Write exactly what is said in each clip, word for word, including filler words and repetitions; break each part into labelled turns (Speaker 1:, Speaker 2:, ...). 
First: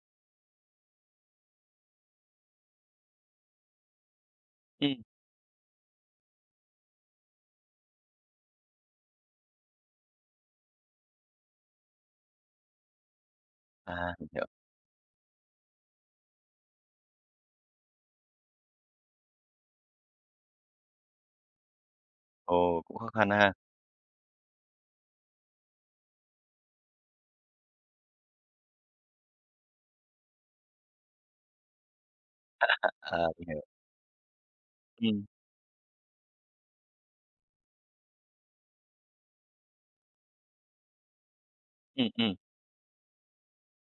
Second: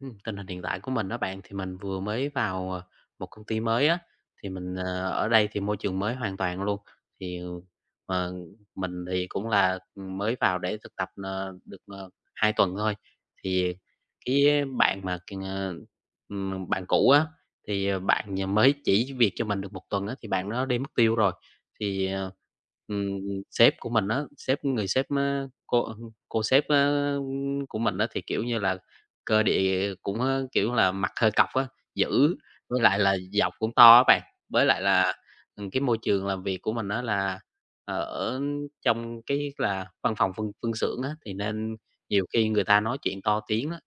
Speaker 1: Ừm, tình hình hiện tại của mình đó bạn, thì mình vừa mới vào, ờ, một công ty mới á, thì mình,
Speaker 2: Ừm.
Speaker 1: ờ, ở đây thì môi trường mới hoàn toàn luôn. Thì, ờ, mình thì cũng là, ừ, mới vào để thực tập, ờ, được, ờ, hai tuần thôi. Thì
Speaker 2: À, mình hiểu.
Speaker 1: cái bạn mà c ờ, ừm, bạn cũ á, thì, ờ, bạn nh mới chỉ việc cho mình được một tuần á, thì bạn nó đi mất tiêu rồi. Thì, ờ,
Speaker 2: Ồ, cũng khó
Speaker 1: ừm,
Speaker 2: khăn ha.
Speaker 1: sếp của mình á, sếp người sếp á, cô cô sếp á của mình á, thì, kiểu như là, cơ địa cũng, ơ, kiểu là, mặt hơi cọc á, dữ, với lại là
Speaker 2: À, mình
Speaker 1: giọng
Speaker 2: hiểu.
Speaker 1: cũng to á bạn. Với lại là,
Speaker 2: Ừm,
Speaker 1: ừm, cái môi trường làm việc của mình đó là ờ, ở trong cái là văn phòng phân phân xưởng á, thì nên
Speaker 2: ừm,
Speaker 1: nhiều
Speaker 2: ừm.
Speaker 1: khi người ta nói chuyện to tiếng á,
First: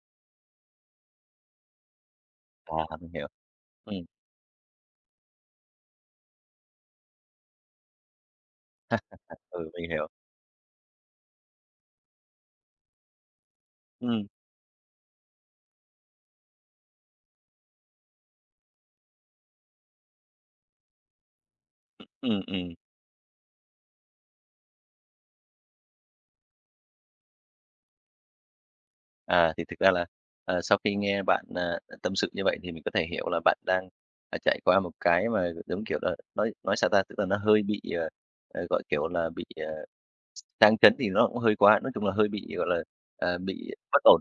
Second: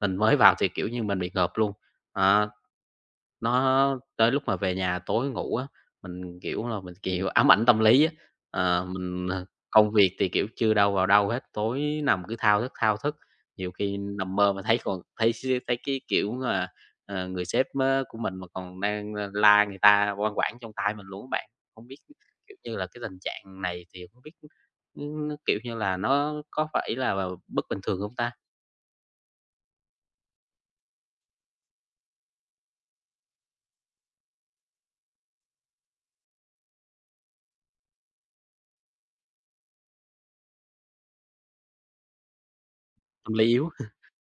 Speaker 1: mình mới vào thì, kiểu như, mình bị ngợp luôn. Đó.
Speaker 2: À, mình hiểu. Ừm,
Speaker 1: Nó tới lúc mà về nhà tối ngủ á, mình, kiểu là, mình, kiểu, ám ảnh tâm lý á. Ờ, mình, ờ
Speaker 2: ừ,
Speaker 1: công
Speaker 2: mình hiểu.
Speaker 1: việc thì, kiểu, chưa đâu vào đâu hết, tối nằm cứ thao thức, thao thức, nhiều khi
Speaker 2: Ừm,
Speaker 1: nằm mơ mà thấy còn thấy s thấy cái, kiểu là, ờ, người sếp á của mình mà còn đang, ơ, la người ta oan uổng trong tai mình luôn á bạn. Hông biết,
Speaker 2: ừm,
Speaker 1: kiểu
Speaker 2: ừm.
Speaker 1: như là, cái tình trạng này thì hông biết, ưm, nó, kiểu như là, nó có phải là bất bình thường hông ta?
Speaker 2: À, thì thực ra là, ờ, sau khi nghe bạn, à, tâm sự như vậy thì mình có thể hiểu là bạn đang, à, trải qua một cái mà, giống kiểu là, nói nói sao ta? Tức là nó hơi bị, ờ, ờ, gọi, kiểu là, bị, ờ, sang chấn thì nó cũng hơi quá, nói chung là hơi bị, gọi là,
Speaker 1: Tâm
Speaker 2: ờ,
Speaker 1: lý yếu.
Speaker 2: bị bất ổn.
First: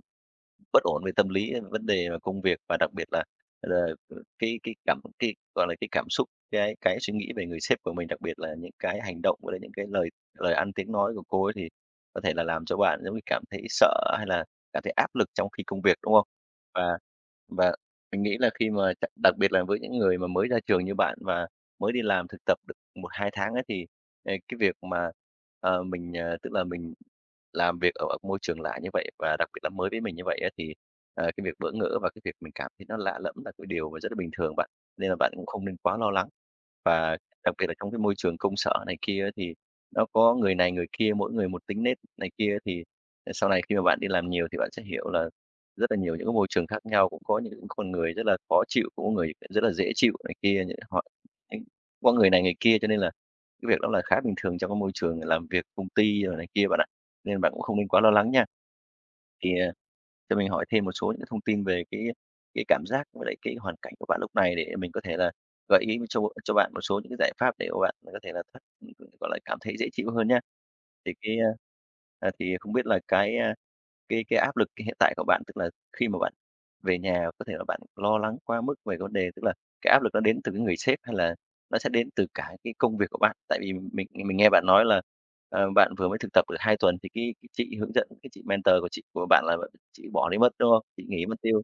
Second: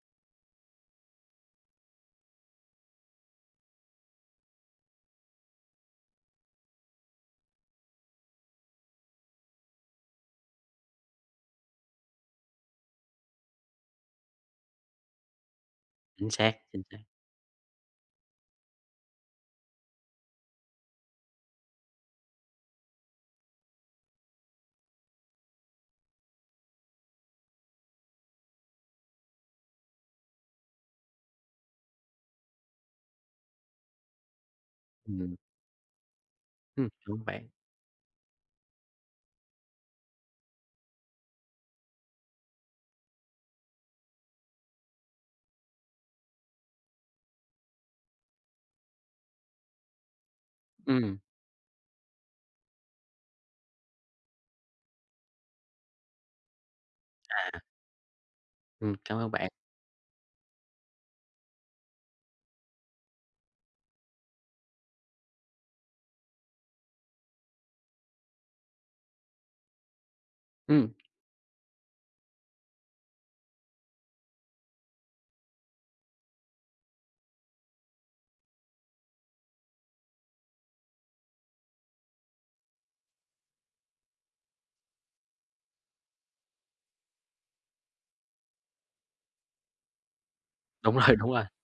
Speaker 2: Bất ổn về tâm lý, ờ, vấn đề mà công việc và đặc biệt là là cái cái cảm cái, gọi là, cái cảm xúc, cái cái suy nghĩ về người sếp của mình, đặc biệt là những cái hành động với lại những cái lời lời ăn tiếng nói của cô ấy thì có thể là làm cho bạn giống như cảm thấy sợ hay là cảm thấy áp lực trong khi công việc, đúng không?
Speaker 1: Chính xác, chính xác.
Speaker 2: Và và mình nghĩ là khi mà đặc biệt là với những người mà mới ra trường như bạn và mới đi làm thực tập được một hai tháng ấy thì ờ, cái việc mà, ờ, mình, ờ, tức là mình làm việc ở ở môi trường lạ như vậy và đặc biệt là mới với mình như vậy á, thì, ờ, cái việc bỡ ngỡ và cái việc mình cảm thấy nó lạ lẫm là cái điều mà rất là bình thường bạn, nên là bạn
Speaker 1: Ừm,
Speaker 2: cũng không nên quá lo lắng.
Speaker 1: ừm,
Speaker 2: Và
Speaker 1: đúng bạn.
Speaker 2: đặc biệt là trong cái môi trường công sở này kia á, thì nó có người này người kia, mỗi người một tính nết này kia thì, ờ, sau này khi mà bạn đi làm nhiều thì bạn sẽ hiểu là rất là nhiều những cái môi trường khác nhau, cũng có những con người rất là khó chịu, cũng có người rất là dễ chịu này kia, những họ
Speaker 1: Ừm,
Speaker 2: những có người này người kia cho nên là cái việc đó là khá bình thường trong cái môi trường làm việc công ty rồi này kia bạn ạ, nên bạn cũng không nên quá lo lắng nha.
Speaker 1: ừm, cảm ơn bạn.
Speaker 2: Thì, à, cho mình hỏi thêm một số những cái thông tin về cái cái cảm giác với lại cái hoàn cảnh của bạn lúc này để mình có thể là gợi ý cho cho bạn một số những cái giải pháp để bạn có thể là thoát, gọi là, cảm thấy dễ chịu hơn nhá.
Speaker 1: Ừm,
Speaker 2: Thì cái, a, à, thì không biết là cái, à, cái cái áp lực hiện tại của bạn, tức là khi mà bạn về nhà có thể là bạn lo lắng quá mức về vấn đề, tức là cái áp lực nó đến từ cái người sếp hay là nó sẽ đến từ cả cái công việc của bạn? Tại vì mình mình nghe bạn nói là, ờ, bạn vừa mới thực tập được hai tuần thì cái cái chị hướng dẫn, cái chị mentor của chị của bạn là chị bỏ đi mất, đúng không?
Speaker 1: đúng
Speaker 2: Chị
Speaker 1: rồi,
Speaker 2: nghỉ
Speaker 1: đúng
Speaker 2: mất
Speaker 1: rồi.
Speaker 2: tiêu.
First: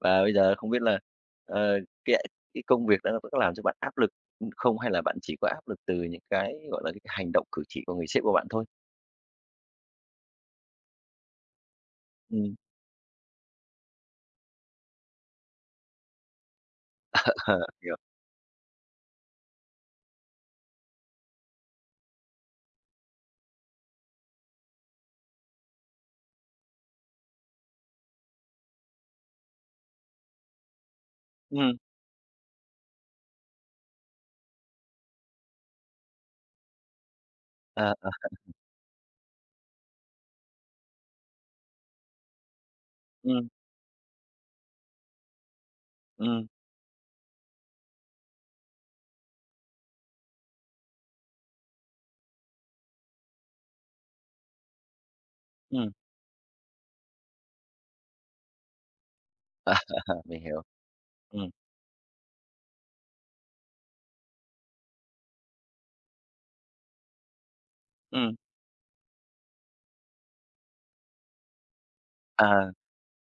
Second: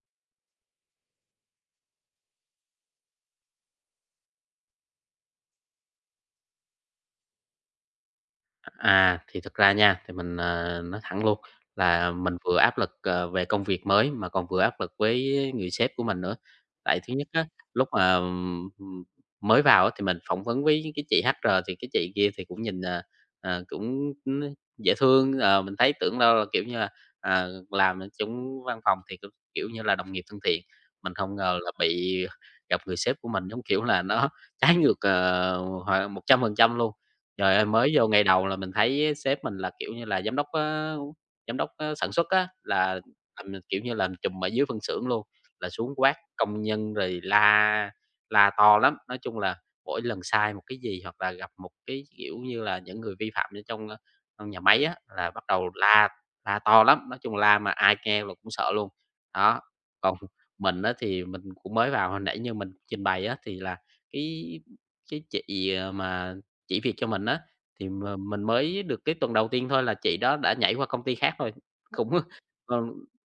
Speaker 2: Và bây giờ không biết là, ờ, cái cái công việc đó nó có làm cho bạn áp lực, không hay là bạn chỉ có áp lực từ những cái, gọi là, cái hành động cử chỉ của người sếp của bạn thôi?
Speaker 1: À, thì thực ra nha, thì mình, ờ, nói thẳng luôn là mình
Speaker 2: Ừm,
Speaker 1: vừa áp lực, ờ, về công việc mới mà còn vừa áp lực với người sếp của mình nữa. Tại thứ nhất á,
Speaker 2: ờ,
Speaker 1: lúc
Speaker 2: hiểu.
Speaker 1: mà, ừm, ừm, mới vào á, thì mình phỏng vấn với cái chị hát e rờ thì cái chị kia thì cũng nhìn, ờ, ờ, cũng, ưm, dễ thương, ờ, mình thấy tưởng đâu là, kiểu như là, à, làm ở chung văn phòng thì cũng, kiểu như là, đồng nghiệp thân thiện. Mình không ngờ là
Speaker 2: Ừm,
Speaker 1: bị gặp người sếp của mình, giống kiểu là, nó trái ngược, ờ, hoàn một trăm phần trăm luôn. Trời ơi, mới
Speaker 2: ờ,
Speaker 1: vô
Speaker 2: ờ,
Speaker 1: ngày đầu là mình thấy sếp mình là, kiểu như là, giám đốc á giám đốc á sản xuất á, là
Speaker 2: ừm.
Speaker 1: làm, kiểu như là, trùm ở dưới phân xưởng luôn, là xuống quát
Speaker 2: Ừm,
Speaker 1: công nhân rồi la la to lắm. Nói chung là mỗi lần sai một cái gì hoặc là gặp một cái, kiểu như là, những người vi phạm ở trong, ơ, trong nhà máy á, là bắt đầu
Speaker 2: ừm,
Speaker 1: la la to lắm, nói chung la mà ai nghe là cũng sợ luôn. Đó,
Speaker 2: à,
Speaker 1: còn
Speaker 2: mình hiểu,
Speaker 1: mình á thì mình
Speaker 2: ừm,
Speaker 1: cũng mới vào, hồi nãy như mình trình bày á, thì là cái cái chị, ờ, mà chỉ việc cho mình á, thì m
Speaker 2: ừm,
Speaker 1: mình mới được cái tuần đầu tiên thôi là chị đó đã nhảy qua công ty khác rồi. Cũng
Speaker 2: à,
Speaker 1: ờ,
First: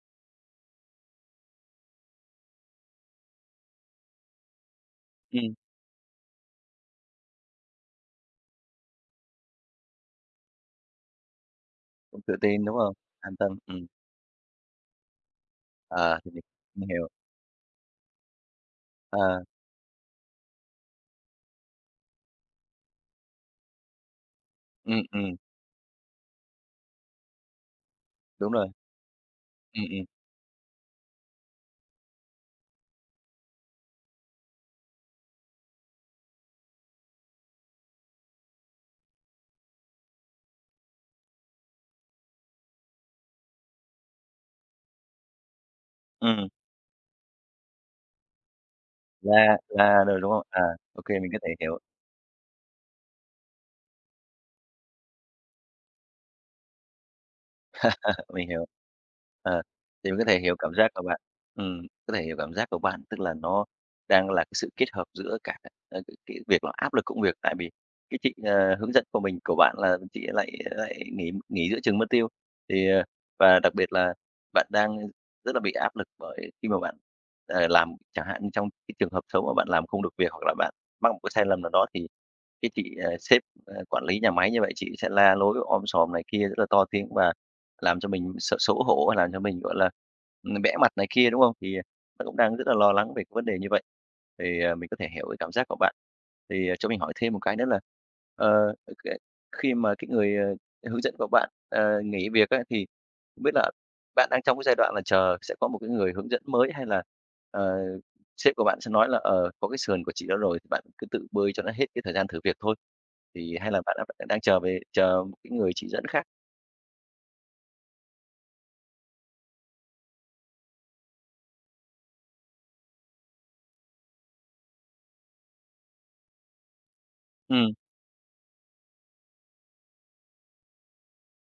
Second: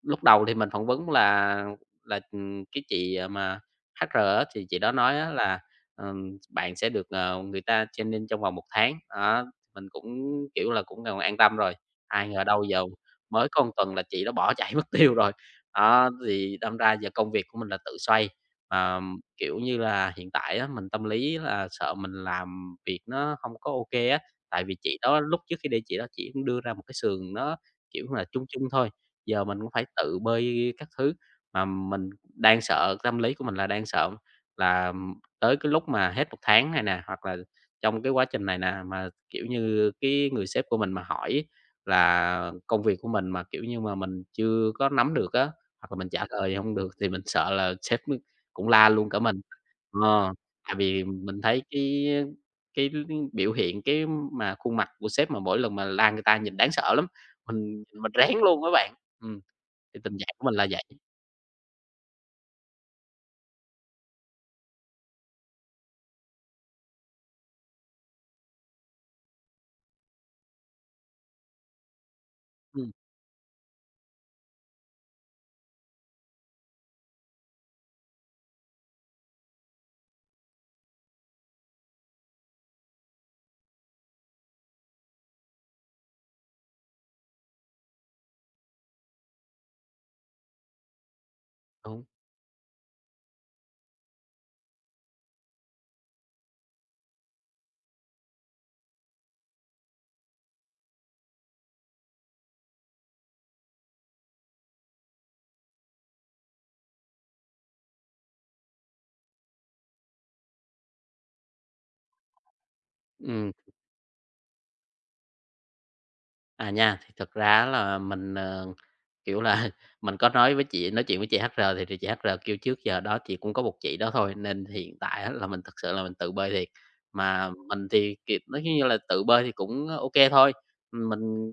Speaker 1: lúc đầu thì mình phỏng vấn là là, ừm, cái chị, à, mà hát e rờ á, thì chị đó nói á
Speaker 2: ừm,
Speaker 1: là, ừm, bạn sẽ được, ờ, người ta training trong vòng một tháng. Đó, mình cũng, kiểu là, cũng còn an tâm rồi,
Speaker 2: cũng
Speaker 1: ai
Speaker 2: tự
Speaker 1: ngờ đâu
Speaker 2: tin, đúng
Speaker 1: giờ
Speaker 2: không? An
Speaker 1: mới
Speaker 2: tâm,
Speaker 1: có một
Speaker 2: ừm,
Speaker 1: tuần là chị đó bỏ chạy mất tiêu rồi. Đó,
Speaker 2: à thì mình
Speaker 1: thì đâm
Speaker 2: mình
Speaker 1: ra
Speaker 2: hiểu,
Speaker 1: giờ công việc của mình là tự xoay, mà
Speaker 2: à
Speaker 1: kiểu như là, hiện tại á, mình tâm lý là sợ mình làm việc nó không có ok á, tại vì chị
Speaker 2: ừm,
Speaker 1: đó
Speaker 2: ừm,
Speaker 1: lúc trước khi để chị đó chỉ cũng đưa ra một cái sườn nó, kiểu là, chung
Speaker 2: đúng
Speaker 1: chung
Speaker 2: rồi,
Speaker 1: thôi, giờ mình cũng phải
Speaker 2: ừm, ừm,
Speaker 1: tự bơi các thứ. Mà mình đang sợ tâm lý của mình là đang sợ là tới cái lúc mà hết một tháng này nè, hoặc là trong cái quá trình này nè, mà, kiểu như, cái người sếp của mình mà hỏi là công việc của mình mà, kiểu như, mà mình chưa có nắm được á, hoặc là mình trả
Speaker 2: ừm,
Speaker 1: lời không được thì mình sợ là sếp cũng la luôn cả mình.
Speaker 2: la la rồi, đúng
Speaker 1: Ờ,
Speaker 2: không? À,
Speaker 1: tại
Speaker 2: ô
Speaker 1: vì
Speaker 2: kê, mình có
Speaker 1: mình
Speaker 2: thể
Speaker 1: thấy
Speaker 2: hiểu.
Speaker 1: cái cái biểu hiện, cái mà khuôn mặt của sếp mà mỗi lần mà la người ta nhìn đáng sợ lắm, mình mình rén
Speaker 2: Mình
Speaker 1: luôn
Speaker 2: hiểu.
Speaker 1: á bạn. Ừm,
Speaker 2: Ờ,
Speaker 1: thì
Speaker 2: thì
Speaker 1: tình
Speaker 2: mình có
Speaker 1: trạng
Speaker 2: thể
Speaker 1: của mình
Speaker 2: hiểu
Speaker 1: là
Speaker 2: cảm
Speaker 1: vậy.
Speaker 2: giác của bạn. Ừm, có thể hiểu cảm giác của bạn, tức là nó đang là cái sự kết hợp giữa cả, ờ, cái cái việc là áp lực công việc, tại vì cái chị, ờ, hướng dẫn của mình của bạn là chị lại lại nghỉ nghỉ giữa chừng mất tiêu. Thì,
Speaker 1: Ừm,
Speaker 2: ờ, và đặc biệt là bạn đang rất là bị áp lực bởi khi mà bạn, ờ, làm chẳng hạn như trong cái trường hợp xấu mà bạn làm không được việc, hoặc là bạn mắc một cái sai lầm nào đó thì cái chị, ờ, sếp, ờ, quản lý nhà máy như vậy chị sẽ la lối om sòm này kia rất là to tiếng và làm cho mình s xấu hổ, và làm cho mình, gọi là, ừm, bẽ mặt này kia, đúng không? Thì à,
Speaker 1: đúng.
Speaker 2: bạn cũng đang rất là lo lắng về cái vấn đề như vậy, thì, ờ, mình có thể hiểu cái cảm giác của bạn. Thì, ờ, cho mình hỏi thêm một cái nữa là, ờ, cái khi mà cái người, ờ, hướng dẫn của bạn, ờ, nghỉ việc á, thì không biết là bạn đang trong cái giai đoạn là chờ sẽ có một cái người hướng dẫn mới hay là, ờ, sếp của bạn sẽ nói là "Ờ, có cái sườn của chị đó rồi thì bạn cứ tự bơi cho nó hết cái thời gian thử việc thôi."
Speaker 1: Ừm.
Speaker 2: Thì hay là bạn đã đang chờ về chờ một cái người chỉ dẫn khác?
Speaker 1: À, nha, thì thật ra á là mình, ờ, kiểu là, mình có nói với chị nói chuyện với chị hát e rờ thì thì chị ét cờ rờ kêu trước giờ đó chị cũng có một chị đó thôi, nên hiện tại á là mình thực sự là mình tự bơi thiệt. Mà
Speaker 2: Ừm,
Speaker 1: mình thì, kiểu, nói như là tự bơi thì cũng ok thôi, mình, ừ,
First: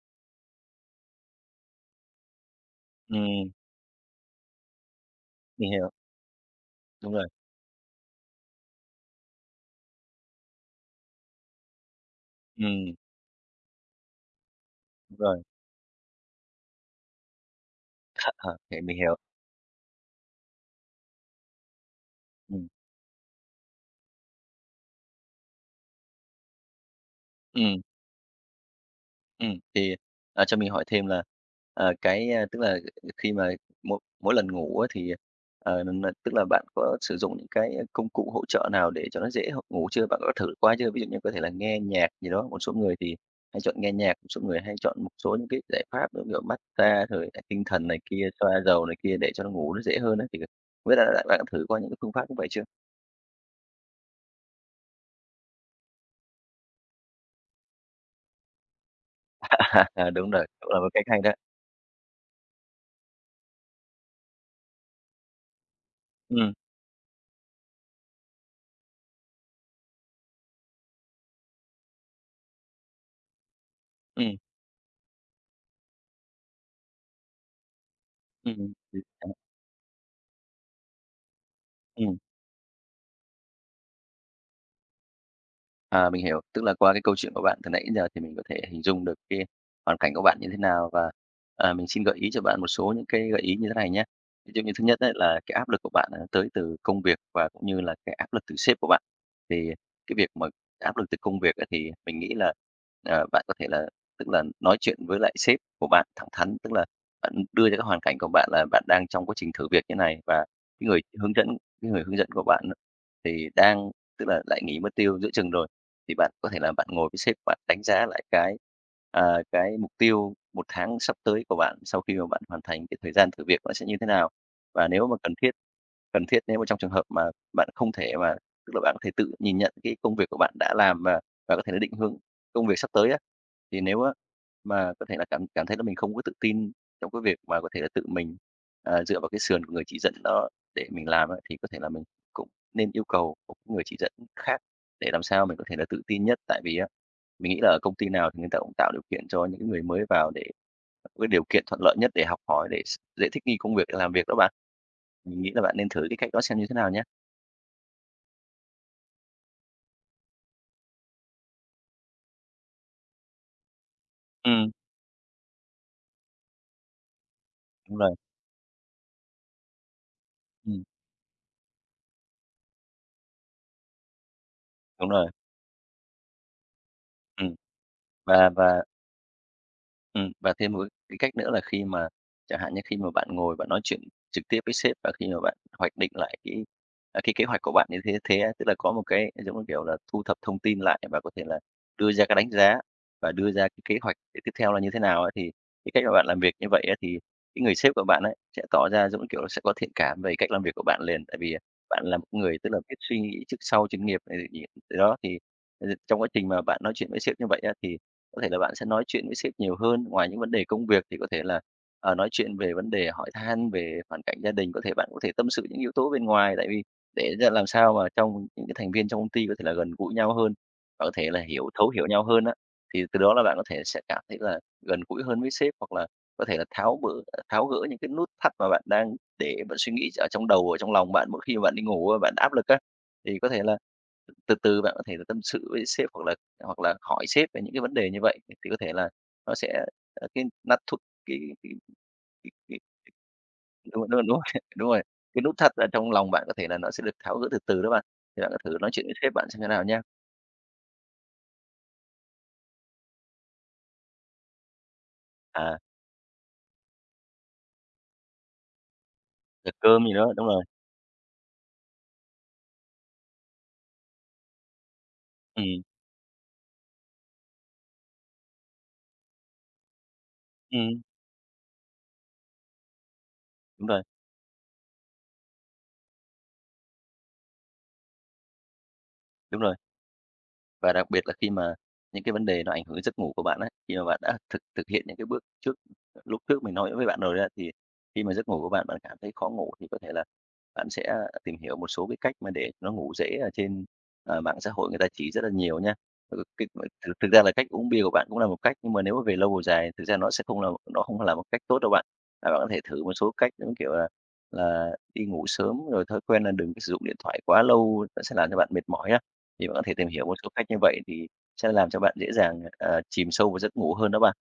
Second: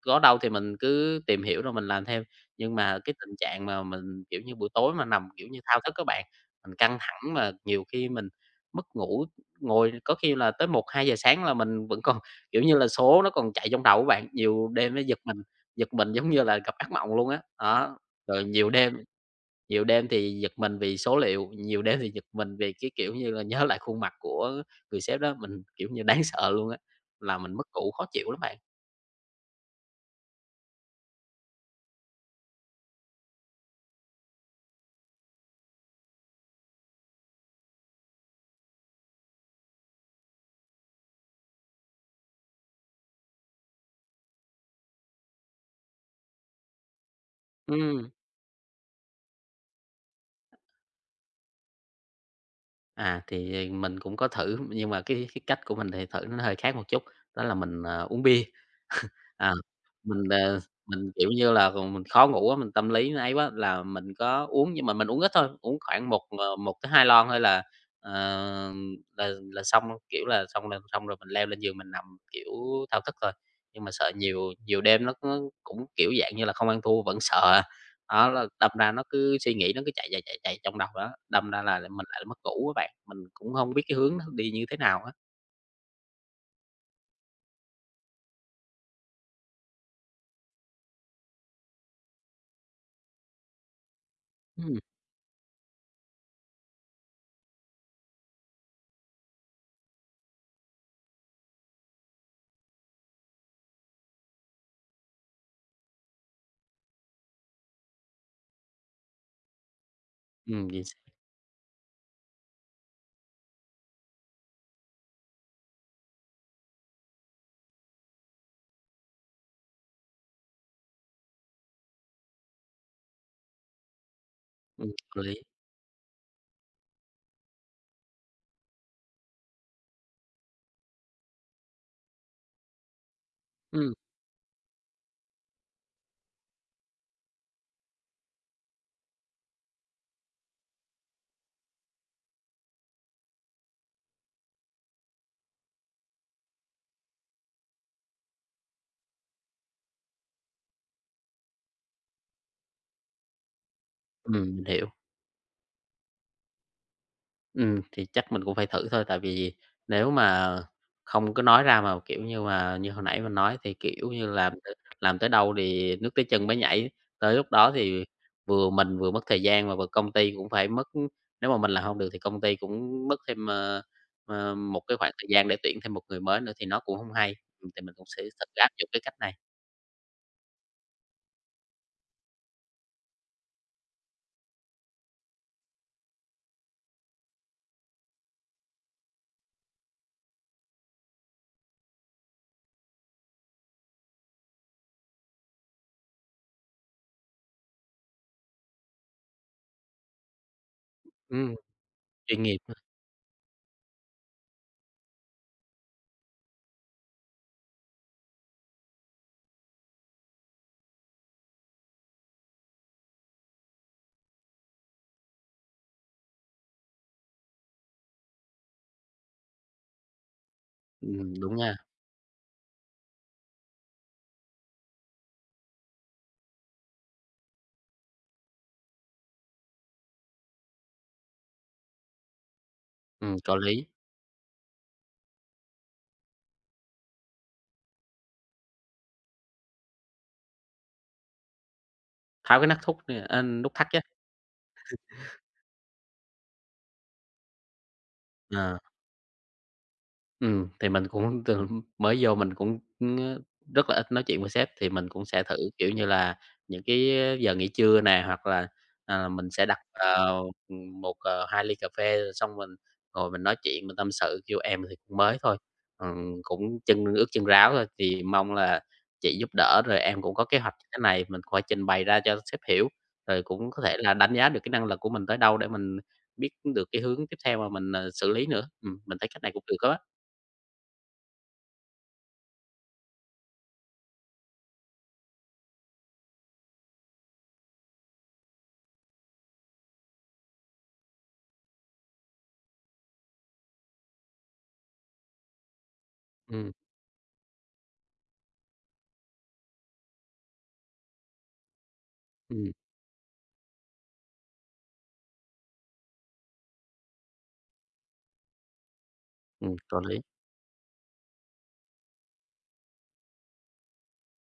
Speaker 1: có đâu thì mình cứ tìm hiểu rồi mình làm theo. Nhưng mà cái tình
Speaker 2: ừm.
Speaker 1: trạng mà mình, kiểu như, buổi tối mà nằm, kiểu như,
Speaker 2: Mình
Speaker 1: thao
Speaker 2: hiểu,
Speaker 1: thức các bạn, mình căng
Speaker 2: đúng rồi.
Speaker 1: thẳng mà nhiều khi mình mất ngủ, ngồi có khi là tới một hai giờ sáng là mình vẫn còn kiểu như là,
Speaker 2: Ừm,
Speaker 1: số nó còn chạy trong đầu của bạn, nhiều đêm nó giật
Speaker 2: đúng
Speaker 1: mình,
Speaker 2: rồi,
Speaker 1: giật mình giống như là gặp ác mộng luôn á. Đó, rồi
Speaker 2: ờ,
Speaker 1: nhiều
Speaker 2: thì
Speaker 1: đêm
Speaker 2: mình hiểu.
Speaker 1: nhiều đêm thì giật mình vì số liệu, nhiều đêm thì giật mình
Speaker 2: Ừm,
Speaker 1: vì cái, kiểu như là, nhớ lại khuôn mặt của người sếp đó, mình, kiểu như, đáng sợ luôn á, là mình mất
Speaker 2: ừm,
Speaker 1: ngủ khó chịu lắm bạn.
Speaker 2: ừm, thì, à, cho mình hỏi thêm là, ờ, cái, a, tức là khi mà mỗi mỗi lần ngủ á thì, ờ, là tức là bạn có sử dụng những cái công cụ hỗ trợ nào để cho nó dễ h ngủ chưa? Bạn có thử qua chưa? Ví dụ như có thể là nghe nhạc gì đó, một số người thì hay chọn nghe nhạc, một số người hay chọn một số những cái giải pháp giống kiểu mát-xa rồi lại tinh thần này
Speaker 1: Ừm,
Speaker 2: kia, xoa dầu này kia để cho nó ngủ nó dễ hơn á, thì không biết là bạn đã thử qua những cái phương pháp như vậy chưa?
Speaker 1: à, thì mình cũng có thử, nhưng mà cái cái cách của mình thì thử nó hơi khác một chút, đó là mình, à, uống bia. À,
Speaker 2: À,
Speaker 1: mình,
Speaker 2: đúng rồi,
Speaker 1: ờ,
Speaker 2: cũng là một cách
Speaker 1: mình,
Speaker 2: hay
Speaker 1: kiểu
Speaker 2: đó.
Speaker 1: như là, còn mình khó ngủ á, mình tâm lý nó ấy quá là mình có uống nhưng mà mình uống ít thôi, uống khoảng một,
Speaker 2: Ừm.
Speaker 1: ờ, một hai lon thôi là, ờ, là là xong, kiểu là, xong là xong rồi mình leo lên giường mình nằm, kiểu, thao thức thôi. Nhưng mà sợ
Speaker 2: Ừm,
Speaker 1: nhiều nhiều đêm nó nó cũng, kiểu, dạng như là, không ăn thua vẫn sợ à, đó là đâm
Speaker 2: ừm,
Speaker 1: ra nó cứ suy nghĩ nó cứ chạy, chạy, chạy, chạy trong đầu đó, đâm ra là mình
Speaker 2: ừm,
Speaker 1: lại mất ngủ các bạn, mình cũng không biết cái hướng nó đi như thế nào á.
Speaker 2: à, mình hiểu. Tức là qua cái câu chuyện của bạn từ nãy giờ thì mình có thể hình dung được cái hoàn cảnh của bạn như thế nào và, ờ, mình xin gợi ý cho bạn một số những cái gợi ý như thế này nhé. Ví dụ như
Speaker 1: Ừm,
Speaker 2: thứ nhất đấy là cái áp lực của bạn, à, tới từ công việc và cũng như là cái áp lực từ sếp của bạn. Thì cái việc mà áp lực từ công việc á thì mình nghĩ là, ờ, bạn có thể là tức là nói chuyện với lại sếp của bạn thẳng thắn, tức là bạn đưa ra cái hoàn cảnh của bạn là bạn đang trong quá trình thử việc như này và
Speaker 1: ừm, chính
Speaker 2: cái
Speaker 1: xác,
Speaker 2: người hướng dẫn cái người hướng dẫn của bạn á thì đang tức là lại nghỉ mất tiêu giữa chừng rồi. Thì bạn có thể là bạn ngồi với sếp bạn đánh giá lại cái, à, cái mục tiêu một tháng sắp tới của bạn sau khi mà bạn hoàn thành cái thời gian thử việc nó sẽ như thế nào? Và nếu mà
Speaker 1: hợp lý.
Speaker 2: cần thiết cần thiết nếu mà trong trường hợp mà bạn không thể mà tức là bạn có thể tự nhìn nhận cái công việc của bạn đã làm và và có thể là định hướng công việc sắp tới á. Thì
Speaker 1: Ừm,
Speaker 2: nếu á mà có thể là cảm cảm thấy là mình không có tự tin trong cái việc mà có thể là tự mình, à, dựa vào cái sườn của người chỉ dẫn đó để mình làm á, thì có thể là mình cũng nên yêu cầu một cái người chỉ dẫn khác để làm sao mình có thể là tự tin nhất. Tại vì á, mình nghĩ là ở công ty nào thì người ta cũng tạo điều kiện cho những cái người mới vào để có cái điều kiện thuận lợi nhất để học hỏi, để s dễ thích nghi công việc, để làm việc đó
Speaker 1: ừm,
Speaker 2: bạn.
Speaker 1: mình hiểu.
Speaker 2: Mình nghĩ là bạn nên thử cái cách đó xem như thế nào nhé.
Speaker 1: Ừm, thì chắc mình cũng phải thử thôi, tại vì nếu mà không có nói ra mà, kiểu như mà, như hồi nãy mình nói thì, kiểu như, làm t
Speaker 2: Ừm,
Speaker 1: làm tới đâu thì nước tới chân mới nhảy, tới lúc đó
Speaker 2: đúng
Speaker 1: thì
Speaker 2: rồi,
Speaker 1: vừa mình vừa mất thời gian mà vừa công ty cũng phải
Speaker 2: ừm,
Speaker 1: mất nếu mà mình làm không được thì công ty cũng mất thêm, ờ, ờ, một cái
Speaker 2: đúng
Speaker 1: khoảng thời
Speaker 2: rồi,
Speaker 1: gian để tuyển thêm một người mới nữa thì nó cũng không hay.
Speaker 2: ừm.
Speaker 1: Ừm, thì mình cũng sẽ thử
Speaker 2: Và
Speaker 1: áp
Speaker 2: và
Speaker 1: dụng cái cách này.
Speaker 2: Ừm, và thêm một cái cách nữa là khi mà chẳng hạn như khi mà bạn ngồi bạn nói chuyện trực tiếp với sếp và khi mà bạn hoạch định lại cái, à, cái kế hoạch của bạn như thế thế á, tức là có một cái, giống như kiểu là, thu thập thông tin lại và có thể là đưa ra cái đánh giá và đưa ra cái kế hoạch để tiếp theo là như thế nào á, thì cái cách mà bạn làm việc như vậy á, thì cái người sếp của bạn ấy sẽ tỏ ra, giống như kiểu là, sẽ có thiện cảm về cách làm việc của bạn liền. Tại vì,
Speaker 1: Ừm,
Speaker 2: à, bạn là một
Speaker 1: chuyên nghiệp
Speaker 2: người, tức
Speaker 1: ha.
Speaker 2: là, biết suy nghĩ trước sau chuyên nghiệp, ờ, nh đó thì, ờ, trong quá trình mà bạn nói chuyện với sếp như vậy á, thì có thể là bạn sẽ nói chuyện với sếp nhiều hơn, ngoài những vấn đề công việc thì có thể là, ờ, nói chuyện về vấn đề hỏi han về hoàn cảnh gia đình, có thể bạn có thể tâm sự những yếu tố bên ngoài, tại vì để ra làm sao mà trong những cái thành viên trong công ty có thể là gần gũi nhau hơn, và có thể là
Speaker 1: Đúng
Speaker 2: hiểu
Speaker 1: nha,
Speaker 2: thấu hiểu nhau hơn á, thì từ đó là bạn có thể sẽ cảm thấy là gần gũi hơn với sếp, hoặc là có thể là tháo bỡ ờ, tháo gỡ những cái nút thắt mà bạn đang để bạn suy nghĩ ở trong đầu, ở trong lòng bạn mỗi khi mà bạn đi ngủ, bạn áp lực á,
Speaker 1: ừm,
Speaker 2: thì có
Speaker 1: có
Speaker 2: thể là
Speaker 1: lý,
Speaker 2: từ từ bạn có thể là tâm sự với sếp hoặc là hoặc là hỏi sếp về những cái vấn đề như vậy thì có thể là nó sẽ, ờ, cái nát thút cái cái cái
Speaker 1: tháo cái nắp
Speaker 2: cái
Speaker 1: thúc nè, a, nút thắt chứ.
Speaker 2: đúng, đúng, đúng rồi, đúng rồi, cái nút thắt ở trong lòng bạn có thể là nó sẽ được tháo gỡ từ từ đó bạn. Thì bạn có
Speaker 1: Ờ.
Speaker 2: thử nói chuyện với sếp bạn xem thế nào nhá.
Speaker 1: Ừm, thì mình cũng từ mới vô mình cũng, ưm, rất là ít nói chuyện với sếp, thì mình cũng sẽ thử,
Speaker 2: À,
Speaker 1: kiểu như là, những cái giờ nghỉ trưa nè, hoặc là, à, mình sẽ
Speaker 2: tiệc
Speaker 1: đặt,
Speaker 2: cơm gì đó,
Speaker 1: ờ,
Speaker 2: đúng rồi.
Speaker 1: ừm, ờ, hai ly cà phê rồi xong mình ngồi mình nói chuyện, mình tâm sự, kêu "Em thì cũng mới thôi,
Speaker 2: Ừm,
Speaker 1: ừm, cũng chân ướt chân ráo thôi, thì mong là chị giúp đỡ, rồi em cũng có kế hoạch như thế
Speaker 2: ừm,
Speaker 1: này, mình cũng phải trình bày ra cho sếp hiểu." Rồi cũng có
Speaker 2: đúng
Speaker 1: thể
Speaker 2: rồi,
Speaker 1: là đánh giá được cái năng lực của mình tới đâu để mình biết được cái hướng tiếp theo mà mình, ờ, xử lý nữa. Ừm, mình thấy cách này cũng
Speaker 2: đúng rồi.
Speaker 1: được đó.
Speaker 2: Và đặc biệt là khi mà những cái vấn đề nó ảnh hưởng đến giấc ngủ của bạn á, khi mà bạn đã thực thực hiện những cái bước trước lúc trước mình nói với bạn rồi á, thì khi mà giấc ngủ của bạn, bạn cảm thấy khó ngủ thì có thể là bạn sẽ tìm hiểu một số cái cách mà để nó ngủ dễ ở trên, ờ, mạng xã hội người ta chỉ rất là nhiều nha. Ừ, cái
Speaker 1: Ừm,
Speaker 2: thực thực ra là cách uống bia của bạn cũng là một cách, nhưng mà nếu mà về lâu về dài thực ra nó sẽ không là nó không là một cách tốt đâu bạn. Là bạn có
Speaker 1: ừm,
Speaker 2: thể thử một số cách giống kiểu là là đi ngủ sớm, rồi thói quen là đừng có sử dụng điện thoại quá lâu, nó sẽ làm cho bạn mệt mỏi á. Thì bạn
Speaker 1: ừm,
Speaker 2: có thể
Speaker 1: có
Speaker 2: tìm
Speaker 1: lý.
Speaker 2: hiểu một số cách như vậy thì sẽ làm cho bạn dễ dàng, ờ, chìm sâu vào giấc ngủ hơn đó bạn.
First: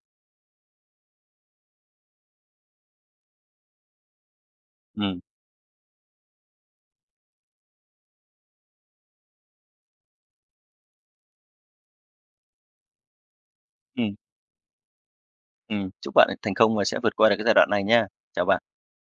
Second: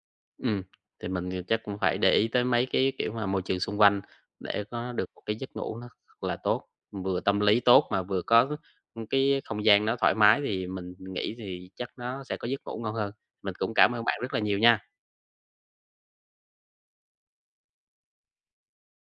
Speaker 1: Ừm, thì mình thì chắc cũng phải để ý tới mấy cái, kiểu mà, môi trường xung quanh để có được
Speaker 2: Ừ.
Speaker 1: một cái giấc ngủ nó thật là tốt, vừa tâm lý tốt mà vừa có, cái không gian nó thoải mái thì mình nghĩ thì chắc nó sẽ có giấc ngủ ngon hơn. Mình cũng cảm ơn
Speaker 2: Ừm,
Speaker 1: bạn rất là nhiều nha.
Speaker 2: ừm, chúc bạn thành công và sẽ vượt qua được cái giai đoạn này nha. Chào bạn.